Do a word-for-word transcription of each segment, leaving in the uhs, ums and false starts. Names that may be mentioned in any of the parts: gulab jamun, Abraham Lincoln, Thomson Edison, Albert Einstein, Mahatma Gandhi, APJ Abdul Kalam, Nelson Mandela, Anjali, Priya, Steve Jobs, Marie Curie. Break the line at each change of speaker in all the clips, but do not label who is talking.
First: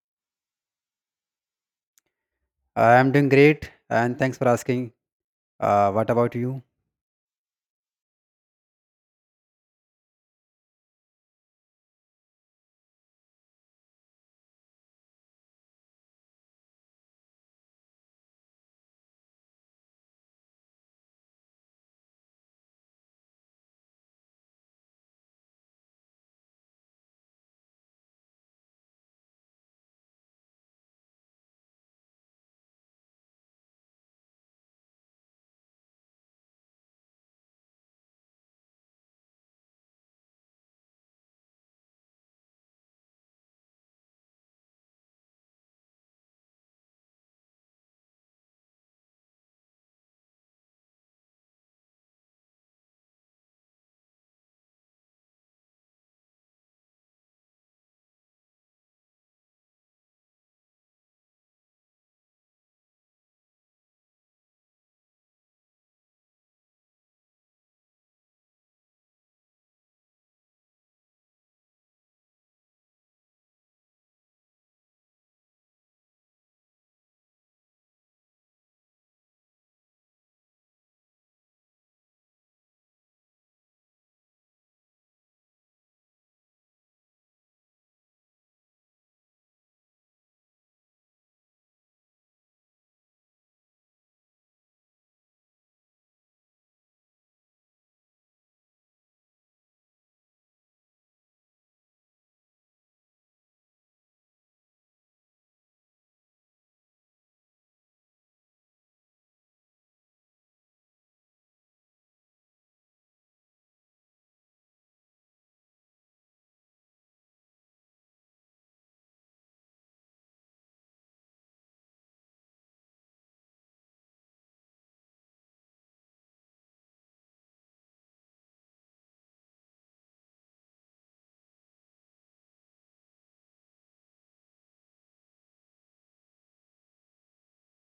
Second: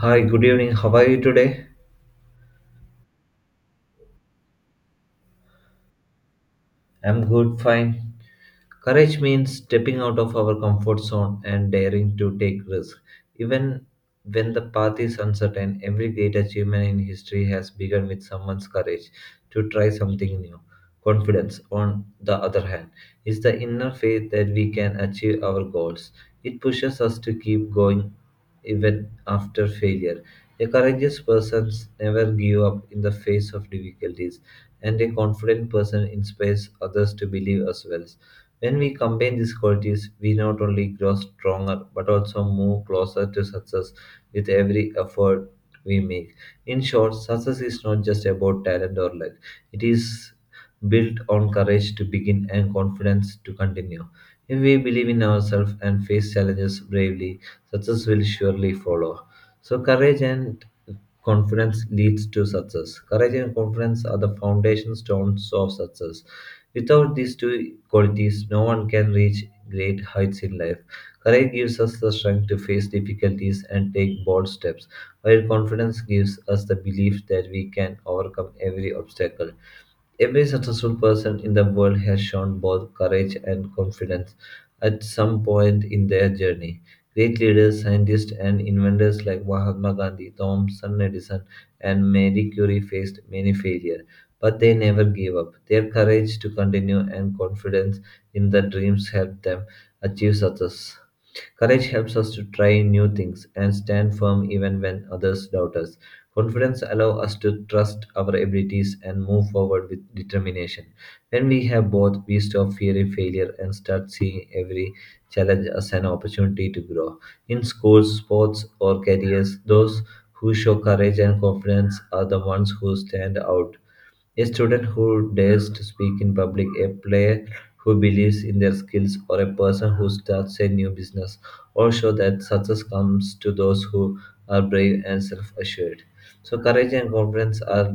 Hi, good evening. How are you today?
I'm doing great, and thanks for asking. Uh, what about you?
I'm good, fine. Courage means stepping out of our comfort zone and daring to take risks. Even when the path is uncertain, every great achievement in history has begun with someone's courage to try something new. Confidence, on the other hand, is the inner faith that we can achieve our goals. It pushes us to keep going even after failure. A courageous person never gives up in the face of difficulties, and a confident person inspires others to believe as well. When we combine these qualities, we not only grow stronger but also move closer to success with every effort we make. In short, success is not just about talent or luck, it is built on courage to begin and confidence to continue. If we believe in ourselves and face challenges bravely, success will surely follow. So, courage and confidence leads to success. Courage and confidence are the foundation stones of success. Without these two qualities, no one can reach great heights in life. Courage gives us the strength to face difficulties and take bold steps, while confidence gives us the belief that we can overcome every obstacle. Every successful person in the world has shown both courage and confidence at some point in their journey. Great leaders, scientists, and inventors like Mahatma Gandhi, Thomson Edison, and Marie Curie faced many failures, but they never gave up. Their courage to continue and confidence in their dreams helped them achieve success. Courage helps us to try new things and stand firm even when others doubt us. Confidence allows us to trust our abilities and move forward with determination. When we have both, we stop fearing failure and start seeing every challenge as an opportunity to grow. In schools, sports, or careers, those who show courage and confidence are the ones who stand out, a student who dares to speak in public, a player who believes in their skills, or a person who starts a new business all show that success comes to those who are brave and self assured. So, courage and confidence are,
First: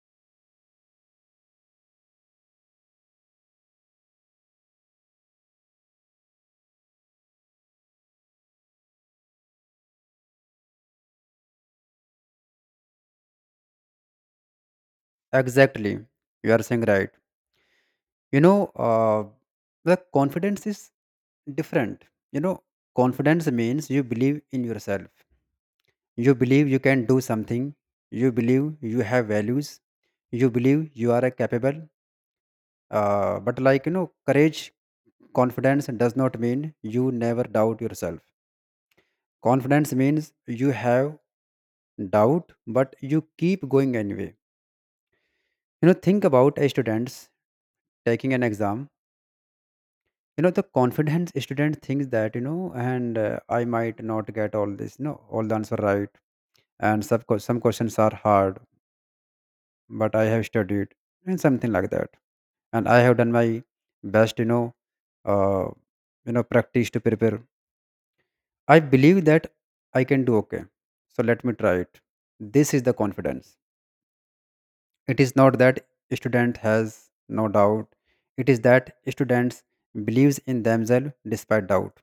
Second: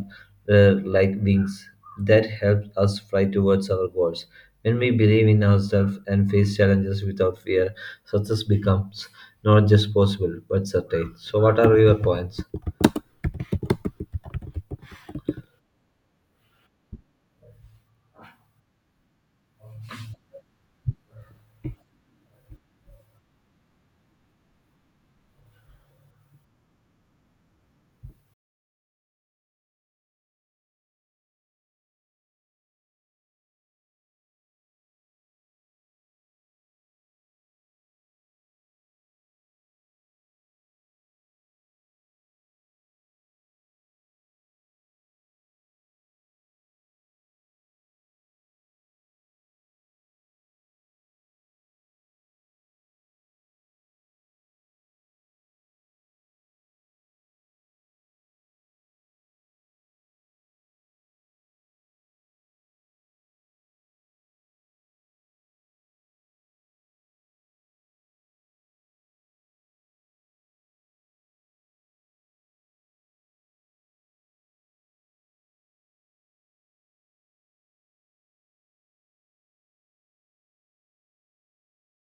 uh, like wings that help us fly towards our goals. When we believe in ourselves and face challenges without fear, success becomes not just possible but certain. So, what are your points?
Exactly, you are saying right. You know, uh, the confidence is different. You know, Confidence means you believe in yourself. You believe you can do something. You believe you have values. You believe you are a capable. Uh, but like you know, courage, confidence does not mean you never doubt yourself. Confidence means you have doubt, but you keep going anyway you know Think about a students taking an exam you know The confident student thinks that you know and uh, I might not get all this, no, all the answer right, and some, ques- some questions are hard, but I have studied and something like that, and I have done my best you know uh, you know Practice to prepare. I believe that I can do okay, so let me try it. This is the confidence. It is not that student has no doubt; it is that students believes in themselves despite doubt.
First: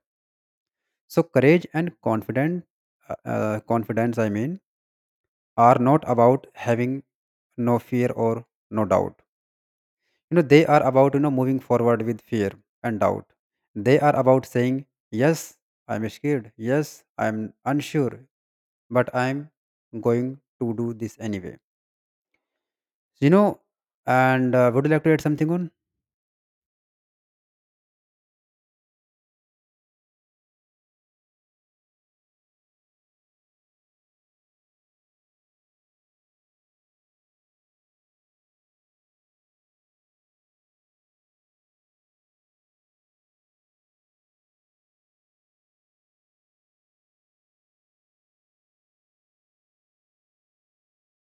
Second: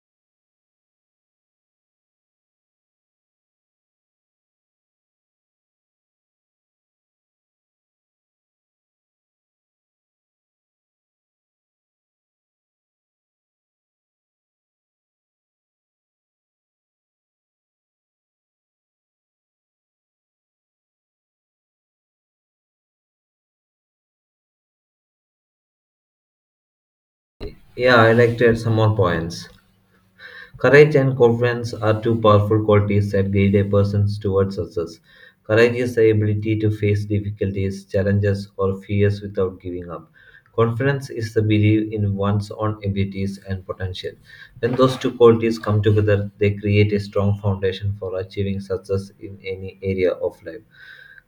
So courage and confident uh, uh, confidence I mean are not about having no fear or no doubt you know They are about you know moving forward with fear and doubt. They are about saying yes, I'm scared, yes, I'm unsure, but I'm going to do this anyway you know and uh, would you like to add something on?
Yeah, I'd like to add some more points. Courage and confidence are two powerful qualities that guide a person towards success. Courage is the ability to face difficulties, challenges, or fears without giving up. Confidence is the belief in one's own abilities and potential. When those two qualities come together, they create a strong foundation for achieving success in any area of life.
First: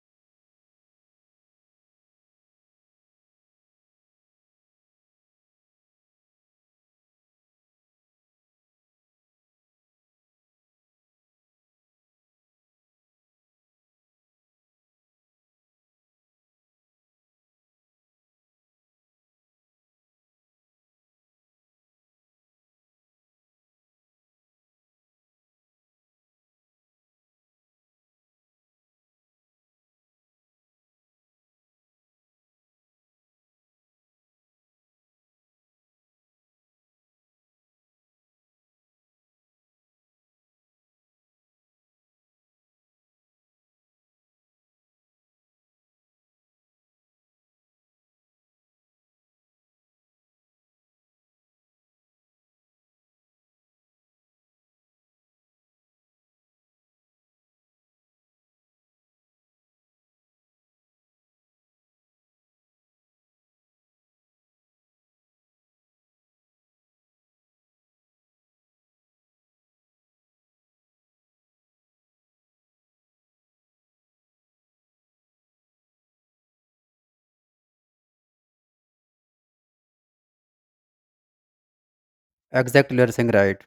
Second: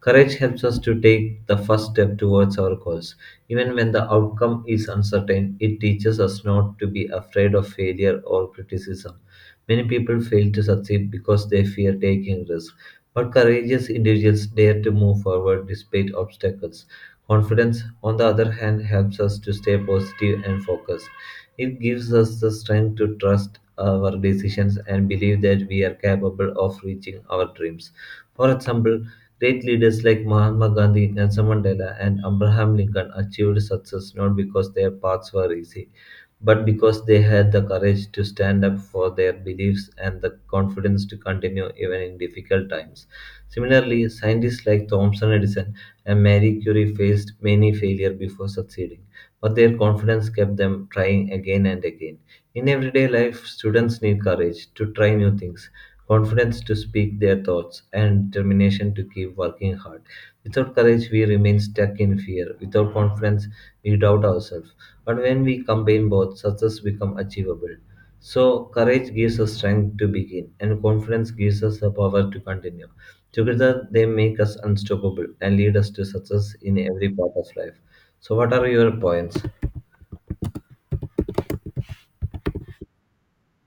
Courage helps us to take the first step towards our goals. Even when the outcome is uncertain, it teaches us not to be afraid of failure or criticism. Many people fail to succeed because they fear taking risks, but courageous individuals dare to move forward despite obstacles. Confidence, on the other hand, helps us to stay positive and focused. It gives us the strength to trust our decisions and believe that we are capable of reaching our dreams. For example, great leaders like Mahatma Gandhi, Nelson Mandela, and Abraham Lincoln achieved success not because their paths were easy, but because they had the courage to stand up for their beliefs and the confidence to continue even in difficult times. Similarly, scientists like Thomson Edison and Marie Curie faced many failures before succeeding, but their confidence kept them trying again and again. In everyday life, students need courage to try new things, confidence to speak their thoughts, and determination to keep working hard. Without courage, we remain stuck in fear. Without confidence, we doubt ourselves. But when we combine both, success becomes achievable. So, courage gives us strength to begin, and confidence gives us the power to continue. Together, they make us unstoppable and lead us to success in every part of life. So, what are your points?
Exactly, you're saying right.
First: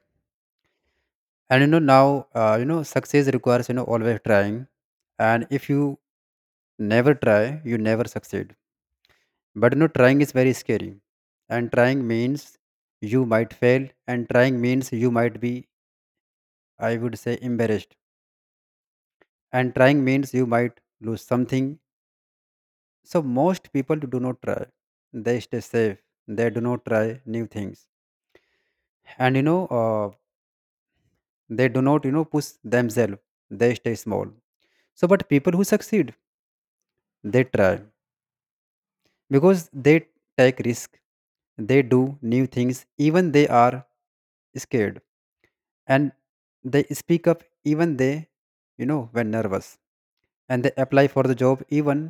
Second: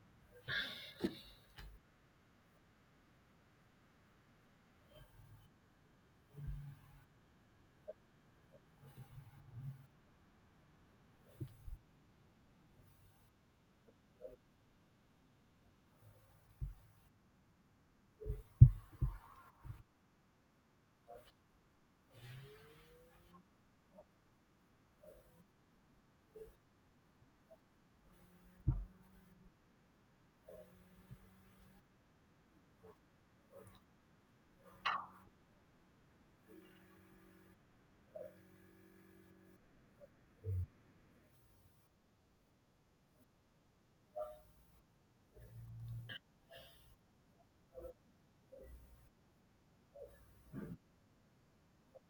And you know now, uh, you know success requires you know always trying, and if you never try, you never succeed. But you know trying is very scary, and trying means you might fail, and trying means you might be, I would say, embarrassed, and trying means you might lose something. So most people do not try; they stay safe. They do not try new things, and you know uh, they do not you know push themselves. They stay small. So, but people who succeed, they try because they take risk, they do new things even they are scared, and they speak up even they, you know when nervous, and they apply for the job even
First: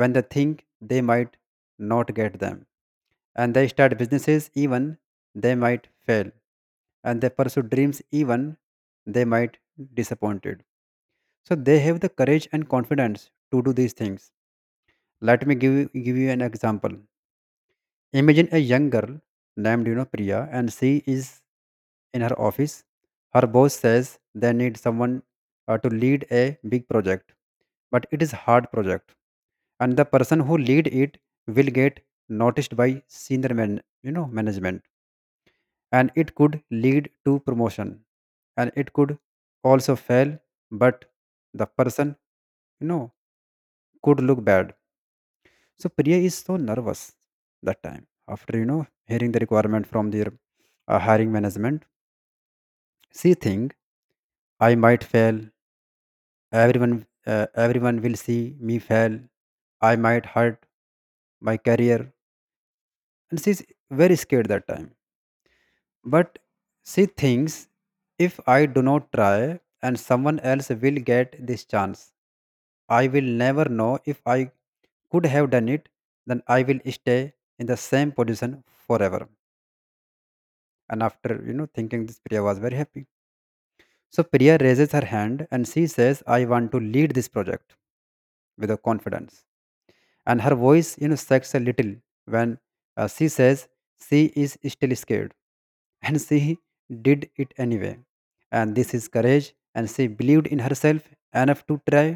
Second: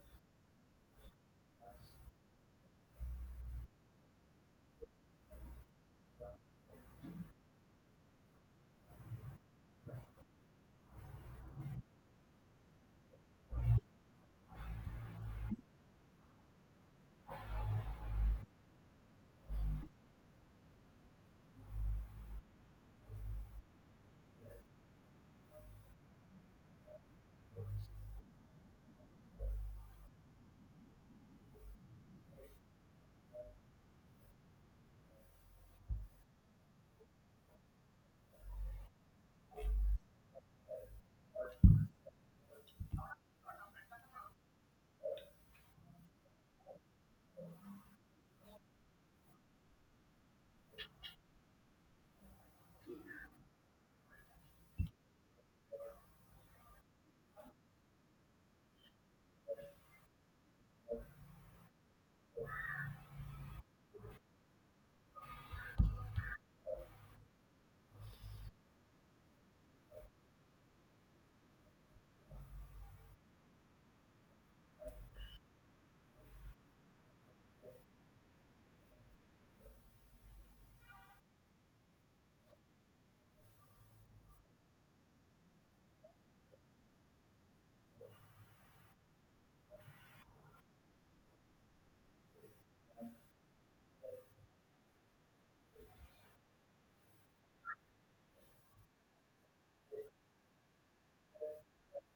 when they think they might not get them, and they start businesses even they might fail, and they pursue dreams even they might disappointed. So they have the courage and confidence to do these things. Let me give you, give you an example. Imagine a young girl named you know Priya, and she is in her office. Her boss says they need someone uh, to lead a big project, but it is hard project, and the person who lead it will get noticed by senior man, you know, management, and it could lead to promotion, and it could also fail, but the person, you know could look bad. So Priya is so nervous that time after you know hearing the requirement from their uh, hiring management. She think, I might fail. Everyone, uh, everyone will see me fail. I might hurt my career, and she's very scared that time. But she thinks, if I do not try, and someone else will get this chance. I will never know if I could have done it. Then I will stay in the same position forever. And after you know thinking this, Priya was very happy. So Priya raises her hand and she says, I want to lead this project, with a confidence. And her voice, you know, shakes a little when uh, she says, she is still scared and she did it anyway. And this is courage. And she believed in herself enough to try.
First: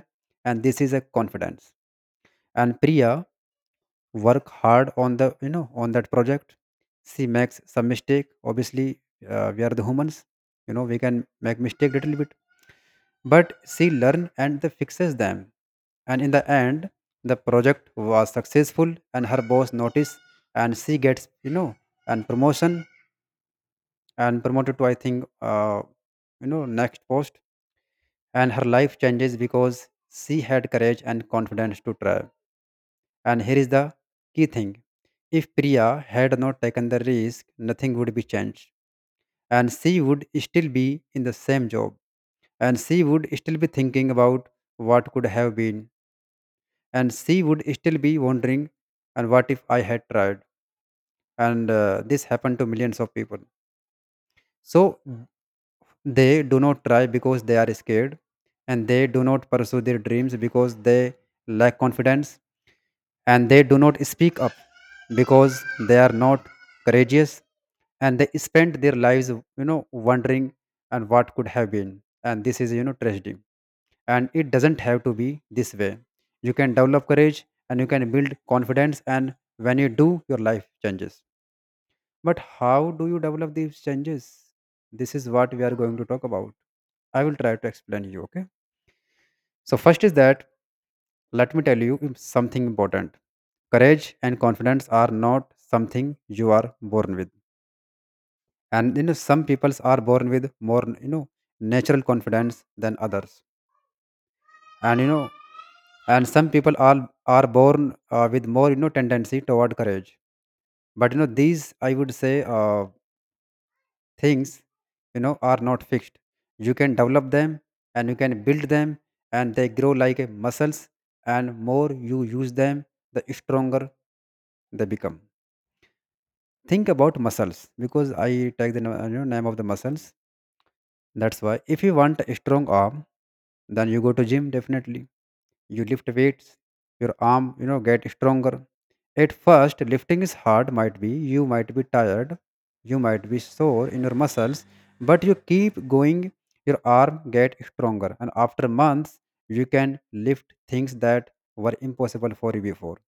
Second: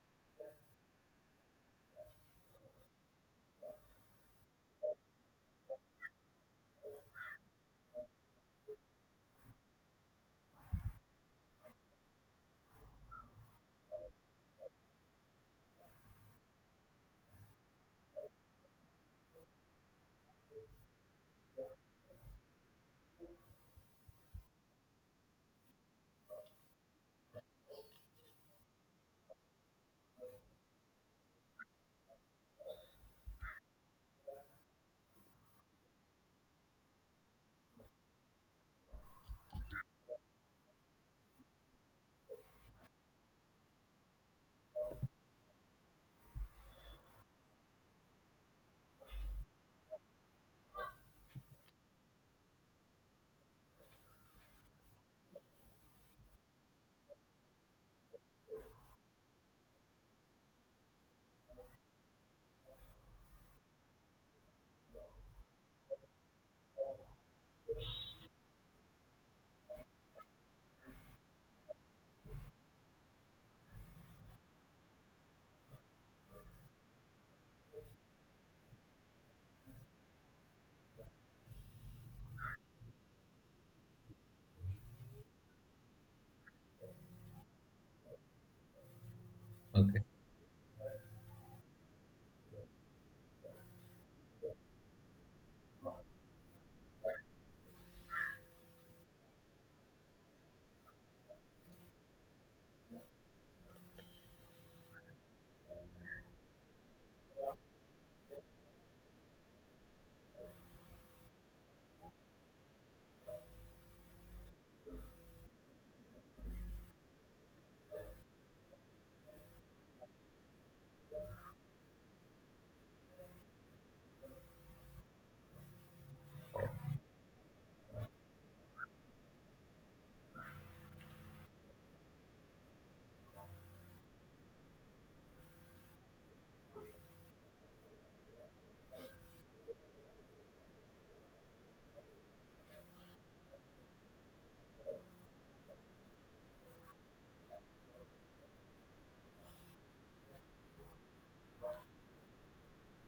And this is a confidence. And Priya work hard on the, you know, on that project. She makes some mistake obviously. Uh, we are the humans. You know, we can make mistake little bit. But she learn and the fixes them. And in the end, the project was successful and her boss noticed. And she gets, you know, and promotion. And promoted to, I think, uh, you know next post. And her life changes because she had courage and confidence to try. And here is the key thing. If Priya had not taken the risk, nothing would be changed. And she would still be in the same job. And she would still be thinking about what could have been. And she would still be wondering, and what if I had tried? And uh, this happened to millions of people. So. Mm. They do not try because they are scared. And they do not pursue their dreams because they lack confidence. And they do not speak up because they are not courageous. And they spend their lives, you know, wondering, and what could have been. And this is, you know, tragedy. And it doesn't have to be this way. You can develop courage and you can build confidence, and when you do, your life changes. But how do you develop these changes? This is what we are going to talk about. I will try to explain you. Okay, so
Okay.
first is that, let me tell you something important. Courage and confidence are not something you are born with. And you know, some peoples are born with more, you know, natural confidence than others. And you know, and some people are are born uh, with more, you know, tendency toward courage. But you know, these I would say uh, things, you know, are not fixed. You can develop them and you can build them, and they grow like uh, muscles. And more you use them, the stronger they become. Think about muscles because I take the na- you know, name of the muscles. That's why if you want a strong arm, then you go to gym definitely. You lift weights, your arm, you know, get stronger. At first, lifting is hard. Might be you might be tired, you might be sore in your muscles, but you keep going. Your arm get stronger, and after months, you can lift things that were impossible for you before.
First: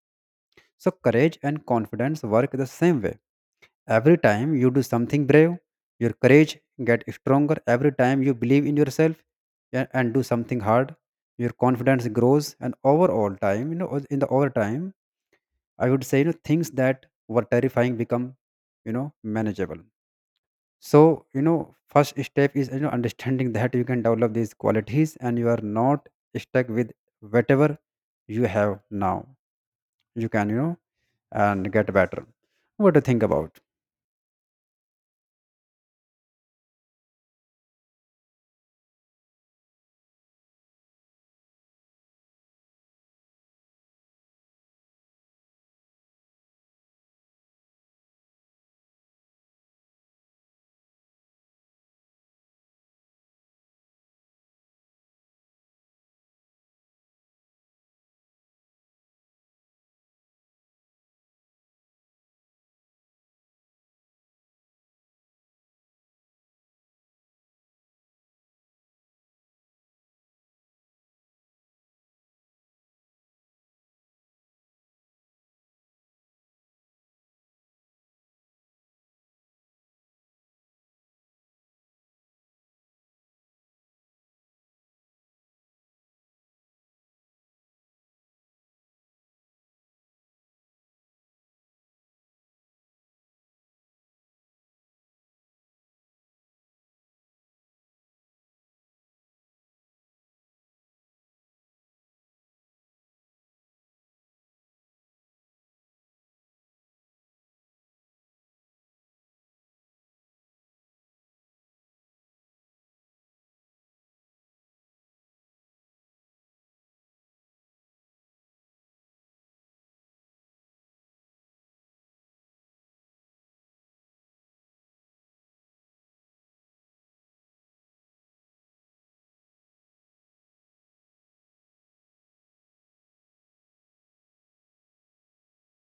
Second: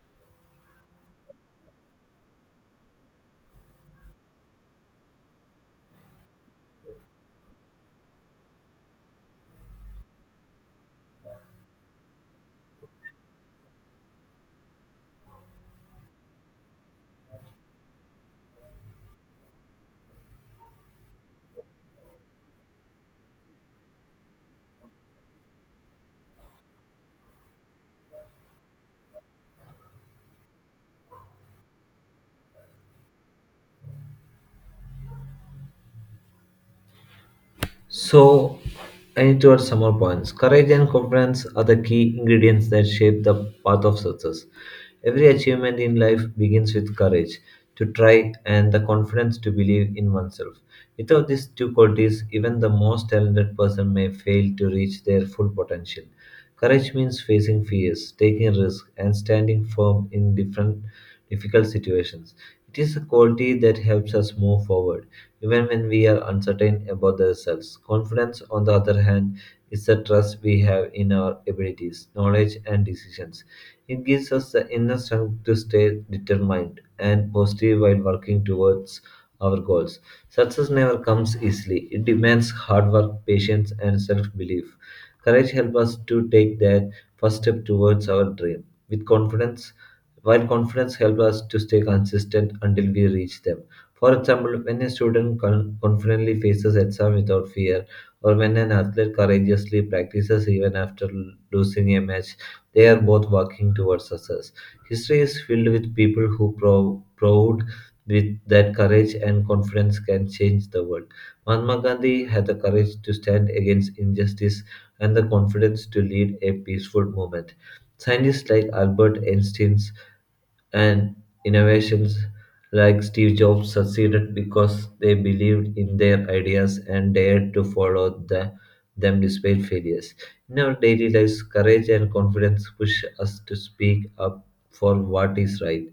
So courage and confidence work the same way. Every time you do something brave, your courage get stronger. Every time you believe in yourself a- and do something hard, your confidence grows. And overall time, you know, o- in the over time, I would say, you know, things that were terrifying become, you know, manageable. So, you know, first step is, you know, understanding that you can develop these qualities and you are not stuck with whatever you have now. You can, you know, and get better. What do you think about?
So, I need to add some more points. Courage and confidence are the key ingredients that shape the path of success. Every achievement in life begins with courage to try and the confidence to believe in oneself. Without these two qualities, even the most talented person may fail to reach their full potential. Courage means facing fears, taking risks, and standing firm in different difficult situations. It is a quality that helps us move forward even when we are uncertain about ourselves. Confidence, on the other hand, is the trust we have in our abilities, knowledge, and decisions. It gives us the inner strength to stay determined and positive while working towards our goals. Success never comes easily. It demands hard work, patience, and self belief. Courage helps us to take that first step towards our dream with confidence, while confidence helps us to stay consistent until we reach them. For example, when a student con- confidently faces exam without fear, or when an athlete courageously practices even after l- losing a match, they are both working towards success. History is filled with people who prov- proved with that courage and confidence can change the world. Mahatma Gandhi had the courage to stand against injustice and the confidence to lead a peaceful movement. Scientists like Albert Einstein and innovations like Steve Jobs succeeded because they believed in their ideas and dared to follow the, them despite failures. In our daily lives, courage and confidence push us to speak up for what is right,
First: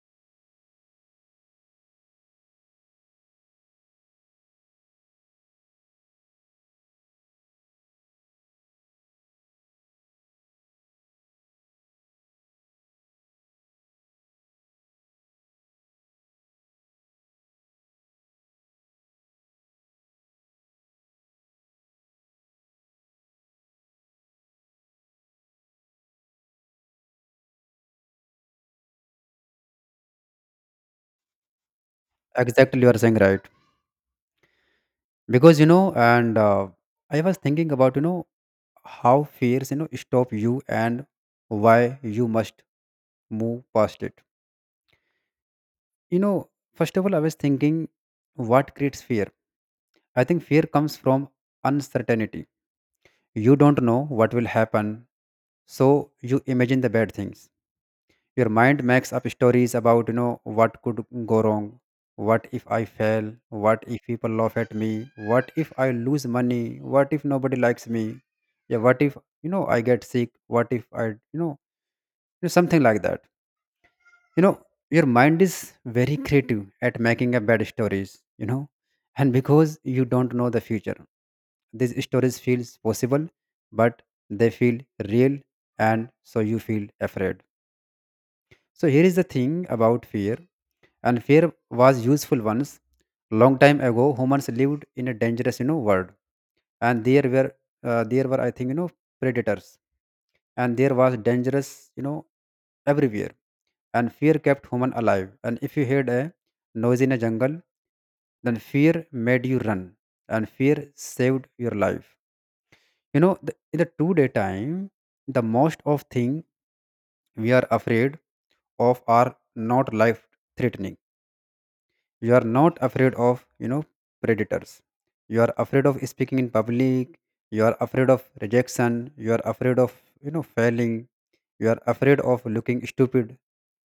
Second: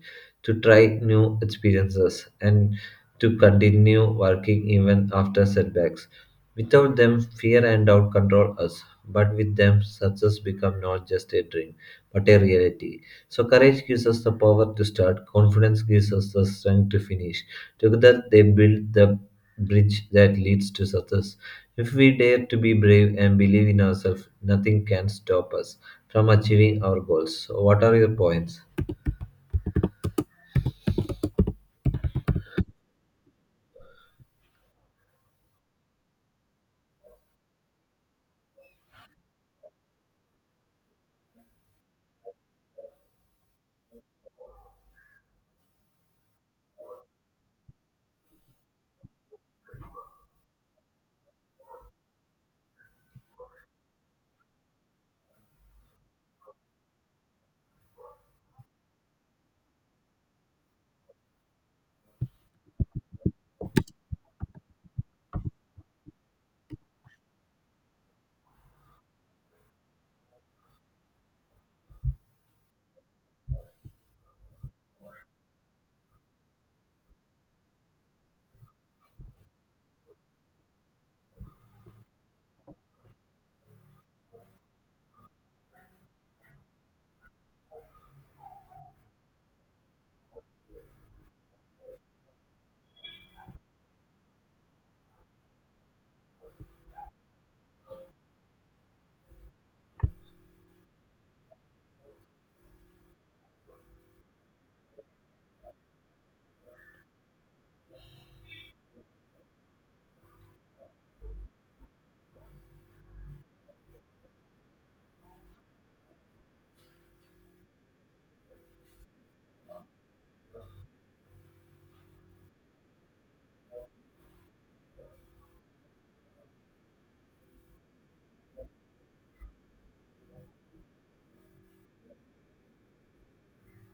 to try new experiences, and to continue working even after setbacks. Without them, fear and doubt control us, but with them, success becomes not just a dream, but a reality. So, courage gives us the power to start, confidence gives us the strength to finish. Together, they build the bridge that leads to success. If we dare to be brave and believe in ourselves, nothing can stop us from achieving our goals. So, what are your points?
Exactly, you are saying right. Because you know and uh, I was thinking about, you know, how fears, you know, stop you, and why you must move past it you know First of all, I was thinking, what creates fear? I think fear comes from uncertainty. You don't know what will happen, so you imagine the bad things. Your mind makes up stories about, you know, what could go wrong. What if I fail? What if people laugh at me? What if I lose money? What if nobody likes me? Yeah, what if, you know, I get sick? What if I, you know, you know, something like that. You know, your mind is very creative at making up bad stories, you know. And because you don't know the future, these stories feels possible, but they feel real, and so you feel afraid. So here is the thing about fear, and fear was useful once. Long time ago, humans lived in a dangerous, you know, world, and there were uh, there were I think, you know, predators, and there was dangerous, you know, everywhere, and fear kept human alive. And if you heard a noise in a jungle, then fear made you run, and fear saved your life. You know, the, in the two day time, the most of thing we are afraid of are not life threatening. You are not afraid of you know predators. You are afraid of speaking in public. You are afraid of rejection. You are afraid of you know failing. You are afraid of looking stupid,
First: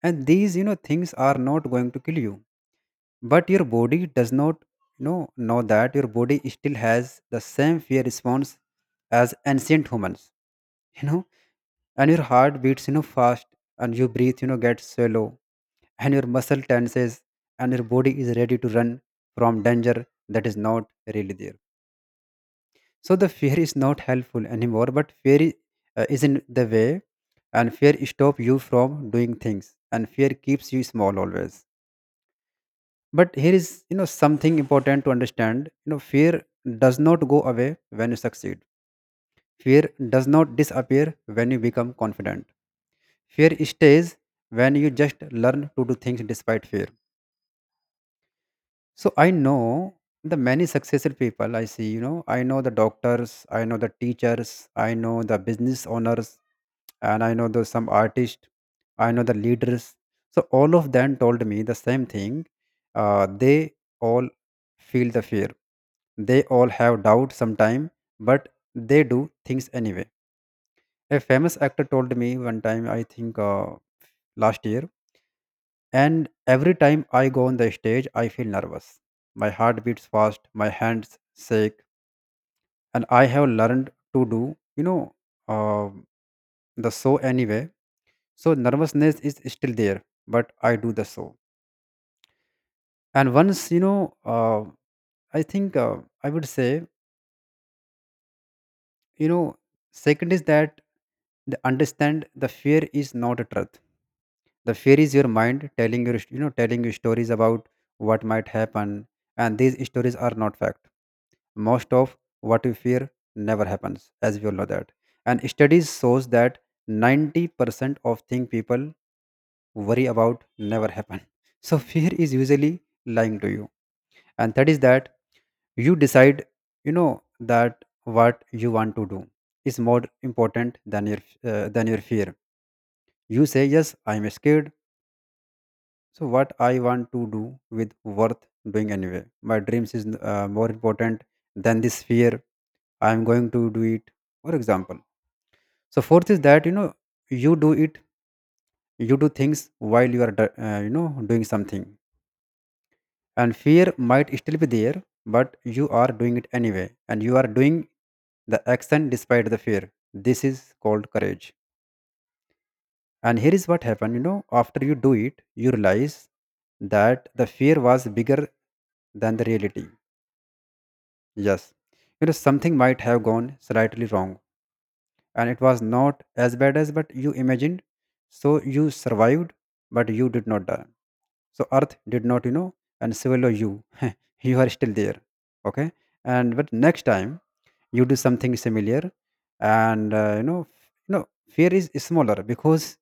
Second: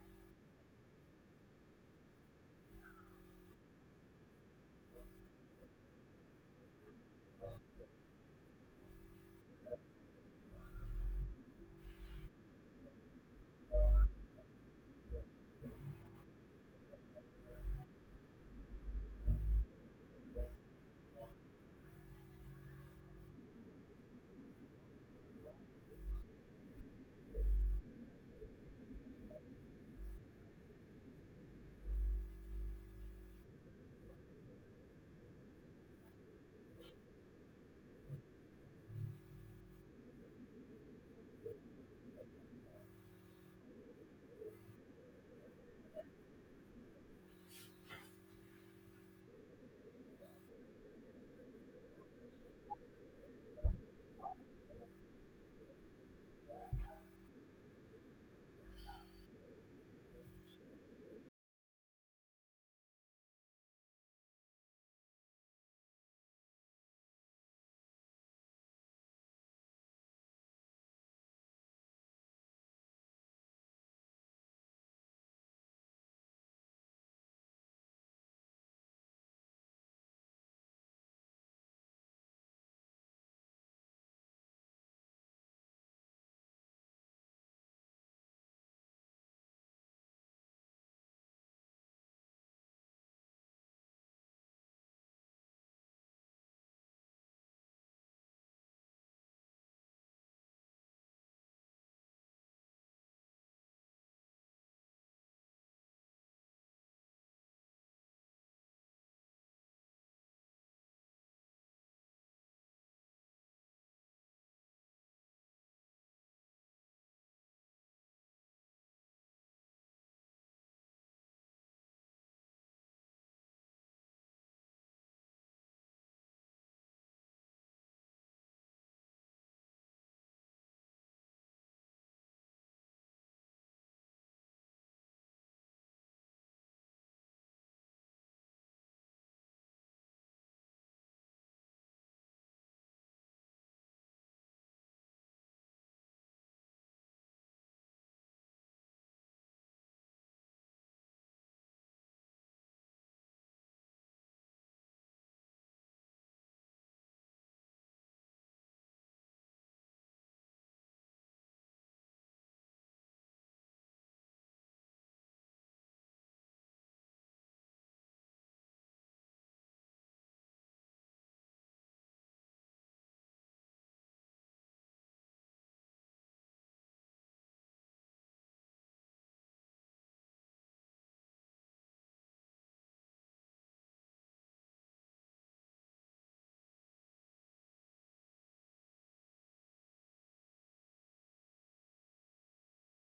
and these you know things are not going to kill you, but your body does not you know know that. Your body still has the same fear response as ancient humans. you know and your heart beats you know fast, and your breath you know gets shallow, and your muscle tenses, and your body is ready to run from danger that is not really there. So the fear is not helpful anymore, but fear i- uh, is in the way, and fear stop you from doing things, and fear keeps you small always. But here is you know something important to understand. You know fear does not go away when you succeed. Fear does not disappear when you become confident. Fear stays when you just learn to do things despite fear. So I know the many successful people I see, you know, I know the doctors, I know the teachers, I know the business owners, and I know the, some artists, I know the leaders. So all of them told me the same thing. Uh, they all feel the fear. They all have doubt sometime, but they do things anyway. A famous actor told me one time, I think uh, last year, and every time I go on the stage, I feel nervous. My heart beats fast, my hands shake, and I have learned to do, you know, uh, the show anyway. So nervousness is still there, but I do the show. And once, you know, uh, I think uh, I would say, you know, second is that they understand the fear is not a truth. The fear is your mind telling your you know telling you stories about what might happen, and these stories are not fact. Most of what you fear never happens, as we all know that, and studies shows that ninety percent of things people worry about never happen. So fear is usually lying to you, and that is that you decide you know that what you want to do is more important than your uh, than your fear. You say yes, I am scared, so what I want to do with worth doing anyway. My dreams is uh, more important than this fear. I am going to do it. For example. So fourth is that you know you do it. You do things while you are do- uh, you know doing something, and fear might still be there, but you are doing it anyway, and you are doing the action despite the fear. This is called courage. And here is what happened, you know, after you do it, you realize that the fear was bigger than the reality. Yes. You know, something might have gone slightly wrong, and it was not as bad as but you imagined. So you survived, but you did not die. So earth did not, you know, and swallow you. You are still there. Okay. And but next time you do something similar, and uh, you know f- you know fear is smaller, because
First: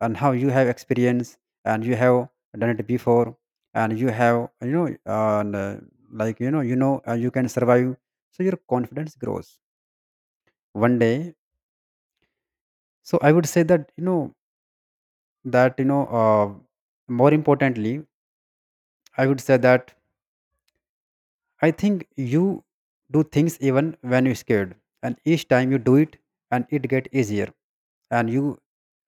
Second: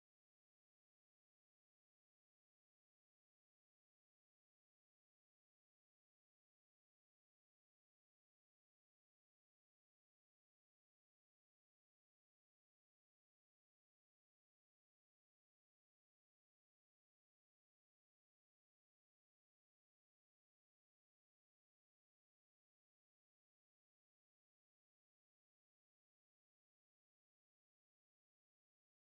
and how you have experience, and you have done it before, and you have you know and uh, like you know you know uh, you can survive, so your confidence grows one day. So I would say that you know that you know uh, more importantly, I would say that I think you do things even when you're scared, and each time you do it, and it get easier, and you,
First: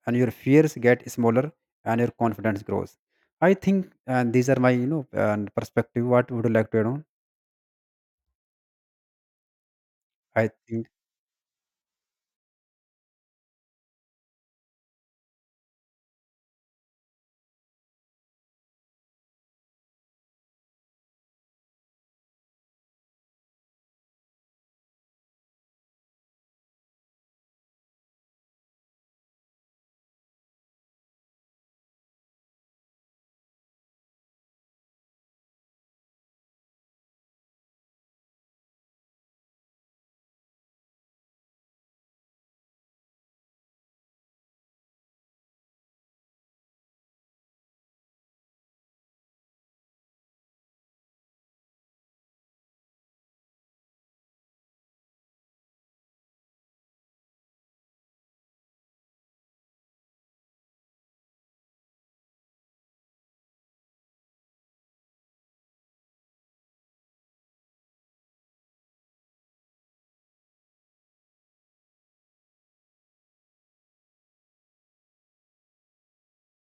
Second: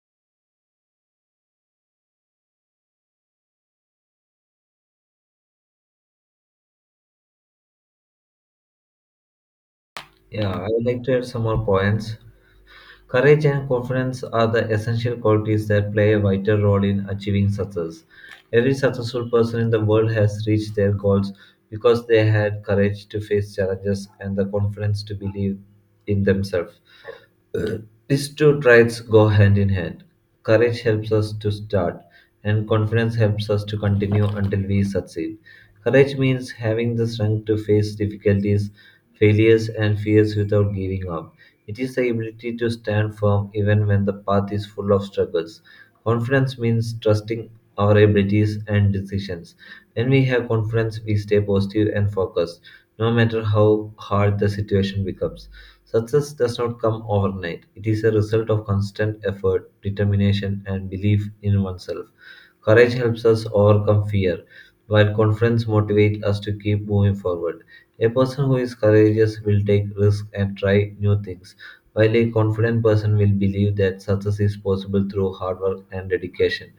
and your fears get smaller, and your confidence grows, I think. And these are my you know and perspective. What would you like to add on? I
Yeah, I would
think
like to add some more points. Courage and confidence are the essential qualities that play a vital role in achieving success. Every successful person in the world has reached their goals because they had courage to face challenges and the confidence to believe in themselves. Uh, These two traits go hand in hand. Courage helps us to start, and confidence helps us to continue until we succeed. Courage means having the strength to face difficulties, failures, and fears without giving up. It is the ability to stand firm even when the path is full of struggles. Confidence means trusting our abilities and decisions. When we have confidence, we stay positive and focused, no matter how hard the situation becomes. Success does not come overnight. It is a result of constant effort, determination, and belief in oneself. Courage helps us overcome fear, while confidence motivates us to keep moving forward. A person who is courageous will take risks and try new things, while a confident person will believe that success is possible through hard work and dedication.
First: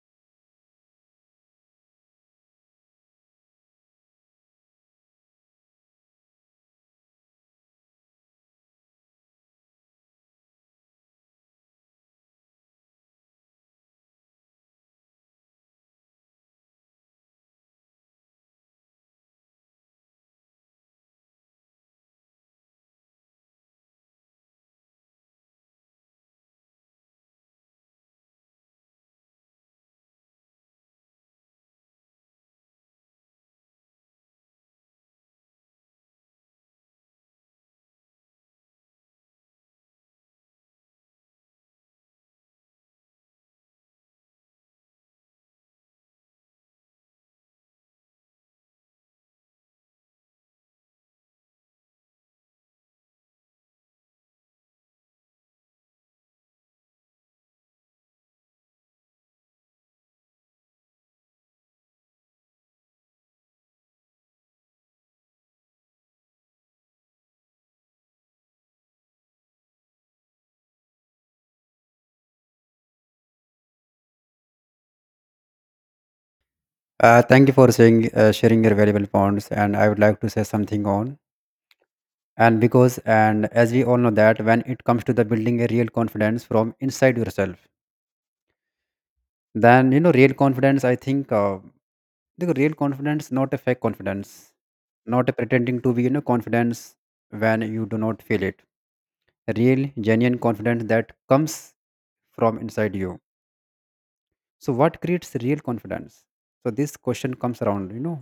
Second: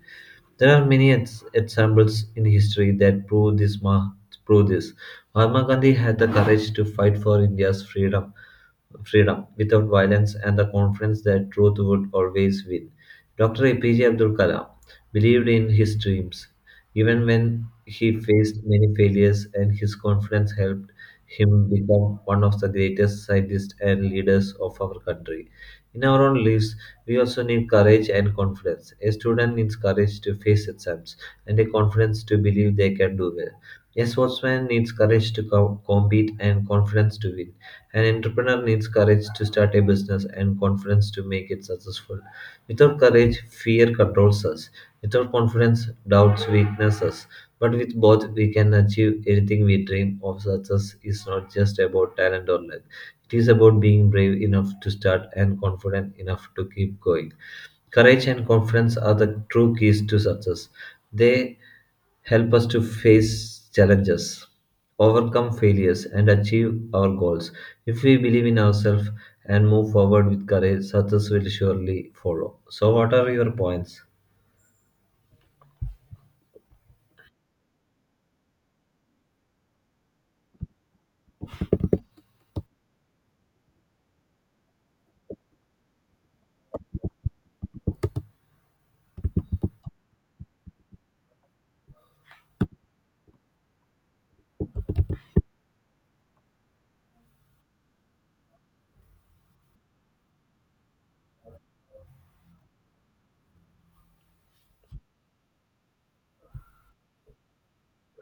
There are many ex- examples in history that prove this. Ma- prove this. Mahatma Gandhi had the courage to fight for India's freedom, freedom without violence, and the confidence that truth would always win. Doctor A P J Abdul Kalam believed in his dreams, even when he faced many failures, and his confidence helped him become one of the greatest scientists and leaders of our country. In our own lives, we also need courage and confidence. A student needs courage to face exams and a confidence to believe they can do well. A sportsman needs courage to com- compete and confidence to win. An entrepreneur needs courage to start a business and confidence to make it successful. Without courage, fear controls us. Without confidence, doubts weakness us. But with both, we can achieve anything we dream of. Success is not just about talent or luck. It is about being brave enough to start and confident enough to keep going. Courage and confidence are the true keys to success. They help us to face challenges, overcome failures, and achieve our goals. If we believe in ourselves and move forward with courage, success will surely follow. So, what are your points?
uh, thank you for saying uh, sharing your valuable points, and I would like to say something on, and because, and as we all know that when it comes to the building a real confidence from inside yourself, then you know real confidence, I think uh, the real confidence, not a fake confidence, not a pretending to be you know confidence when you do not feel it. Real genuine confidence that comes from inside you. So what creates real confidence? So this question comes around. You know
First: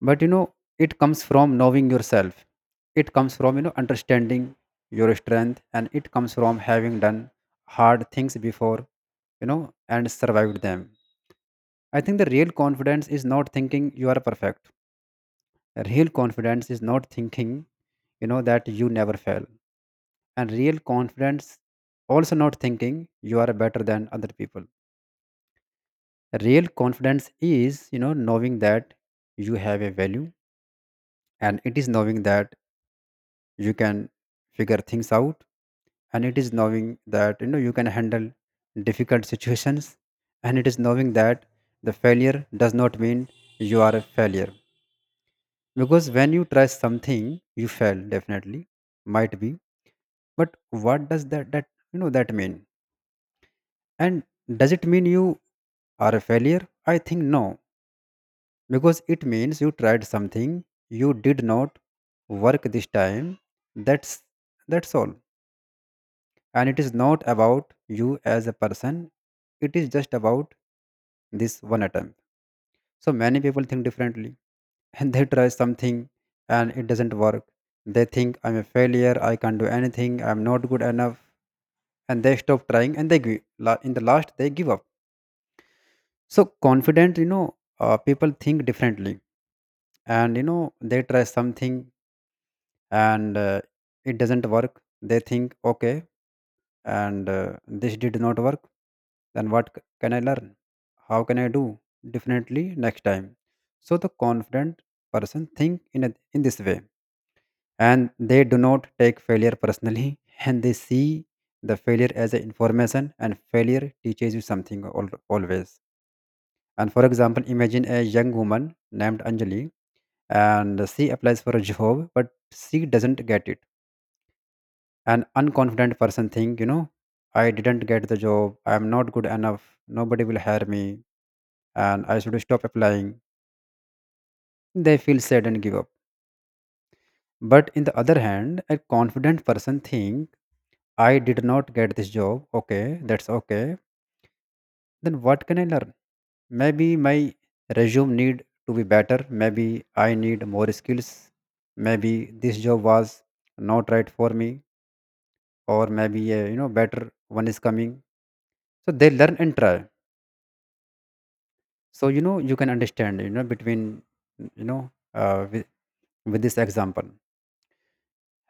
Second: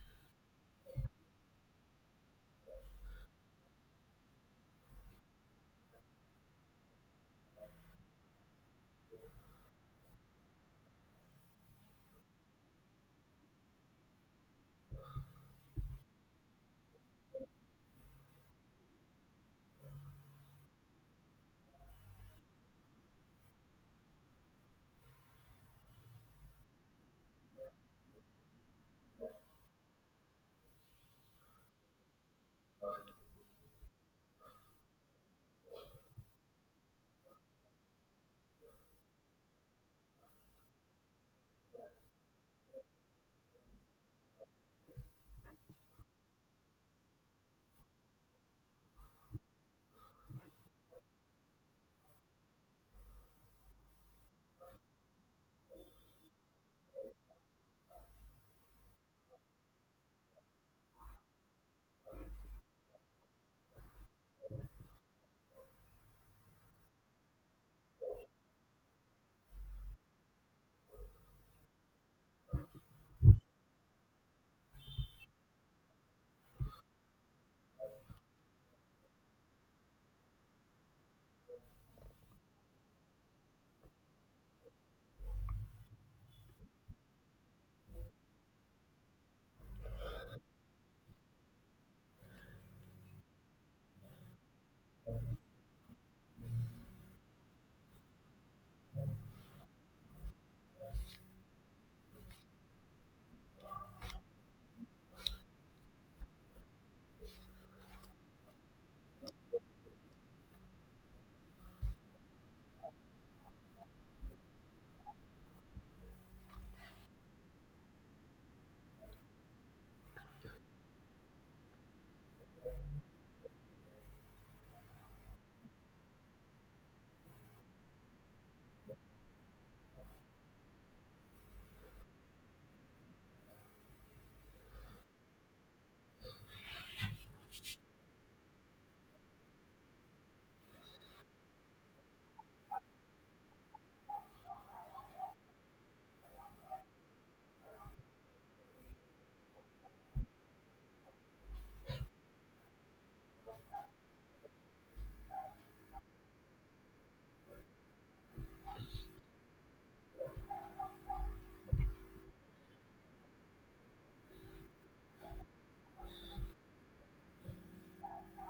but you know It comes from knowing yourself. It comes from you know understanding your strength, and it comes from having done hard things before, you know and survived them. I think the real confidence is not thinking you are perfect. Real confidence is not thinking you know that you never fail, and real confidence also not thinking you are better than other people. Real confidence is you know knowing that you have a value, and it is knowing that you can figure things out, and it is knowing that you know you can handle difficult situations, and it is knowing that the failure does not mean you are a failure. Because when you try something, you fail definitely, might be, but what does that that you know that mean? And does it mean you are a failure? I think no, because it means you tried something. You did not work this time. That's that's all. And it is not about you as a person. It is just about this one attempt. So many people think differently. And they try something and it doesn't work. They think, I'm a failure, I can't do anything, I'm not good enough, and they stop trying and they give. In the last, they give up. So confident, you know, uh, people think differently, and you know they try something, and uh, it doesn't work. They think, okay, and uh, this did not work. Then what c- can I learn? How can I do differently next time? So the confident person think in a, in this way, and they do not take failure personally. And they see the failure as a information, and failure teaches you something al- always. And for example, imagine a young woman named Anjali, and she applies for a job, but she doesn't get it. An unconfident person think, you know, I didn't get the job, I'm not good enough, nobody will hire me, and I should stop applying. They feel sad and give up. But in the other hand, a confident person think, I did not get this job, okay, that's okay. Then what can I learn? Maybe my resume need to be better. Maybe I need more skills. Maybe this job was not right for me, or maybe a you know better one is coming. So they learn and try. So you know you can understand you know between you know uh, with, with this example.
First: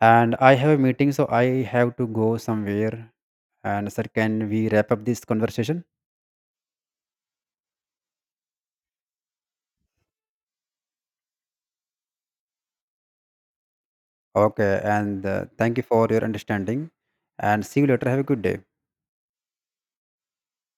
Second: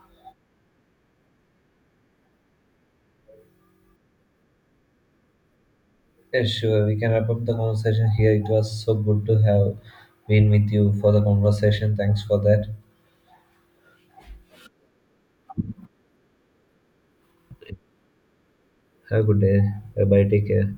And I have a meeting, so I have to go somewhere. And sir, can we wrap up this conversation?
Yes, sure. We can wrap up the conversation here. It was so good to have been with you for the conversation. Thanks for that.
Okay. And uh, thank you for your understanding. And see you later. Have a good day.
Have a good day. Bye bye. Take care.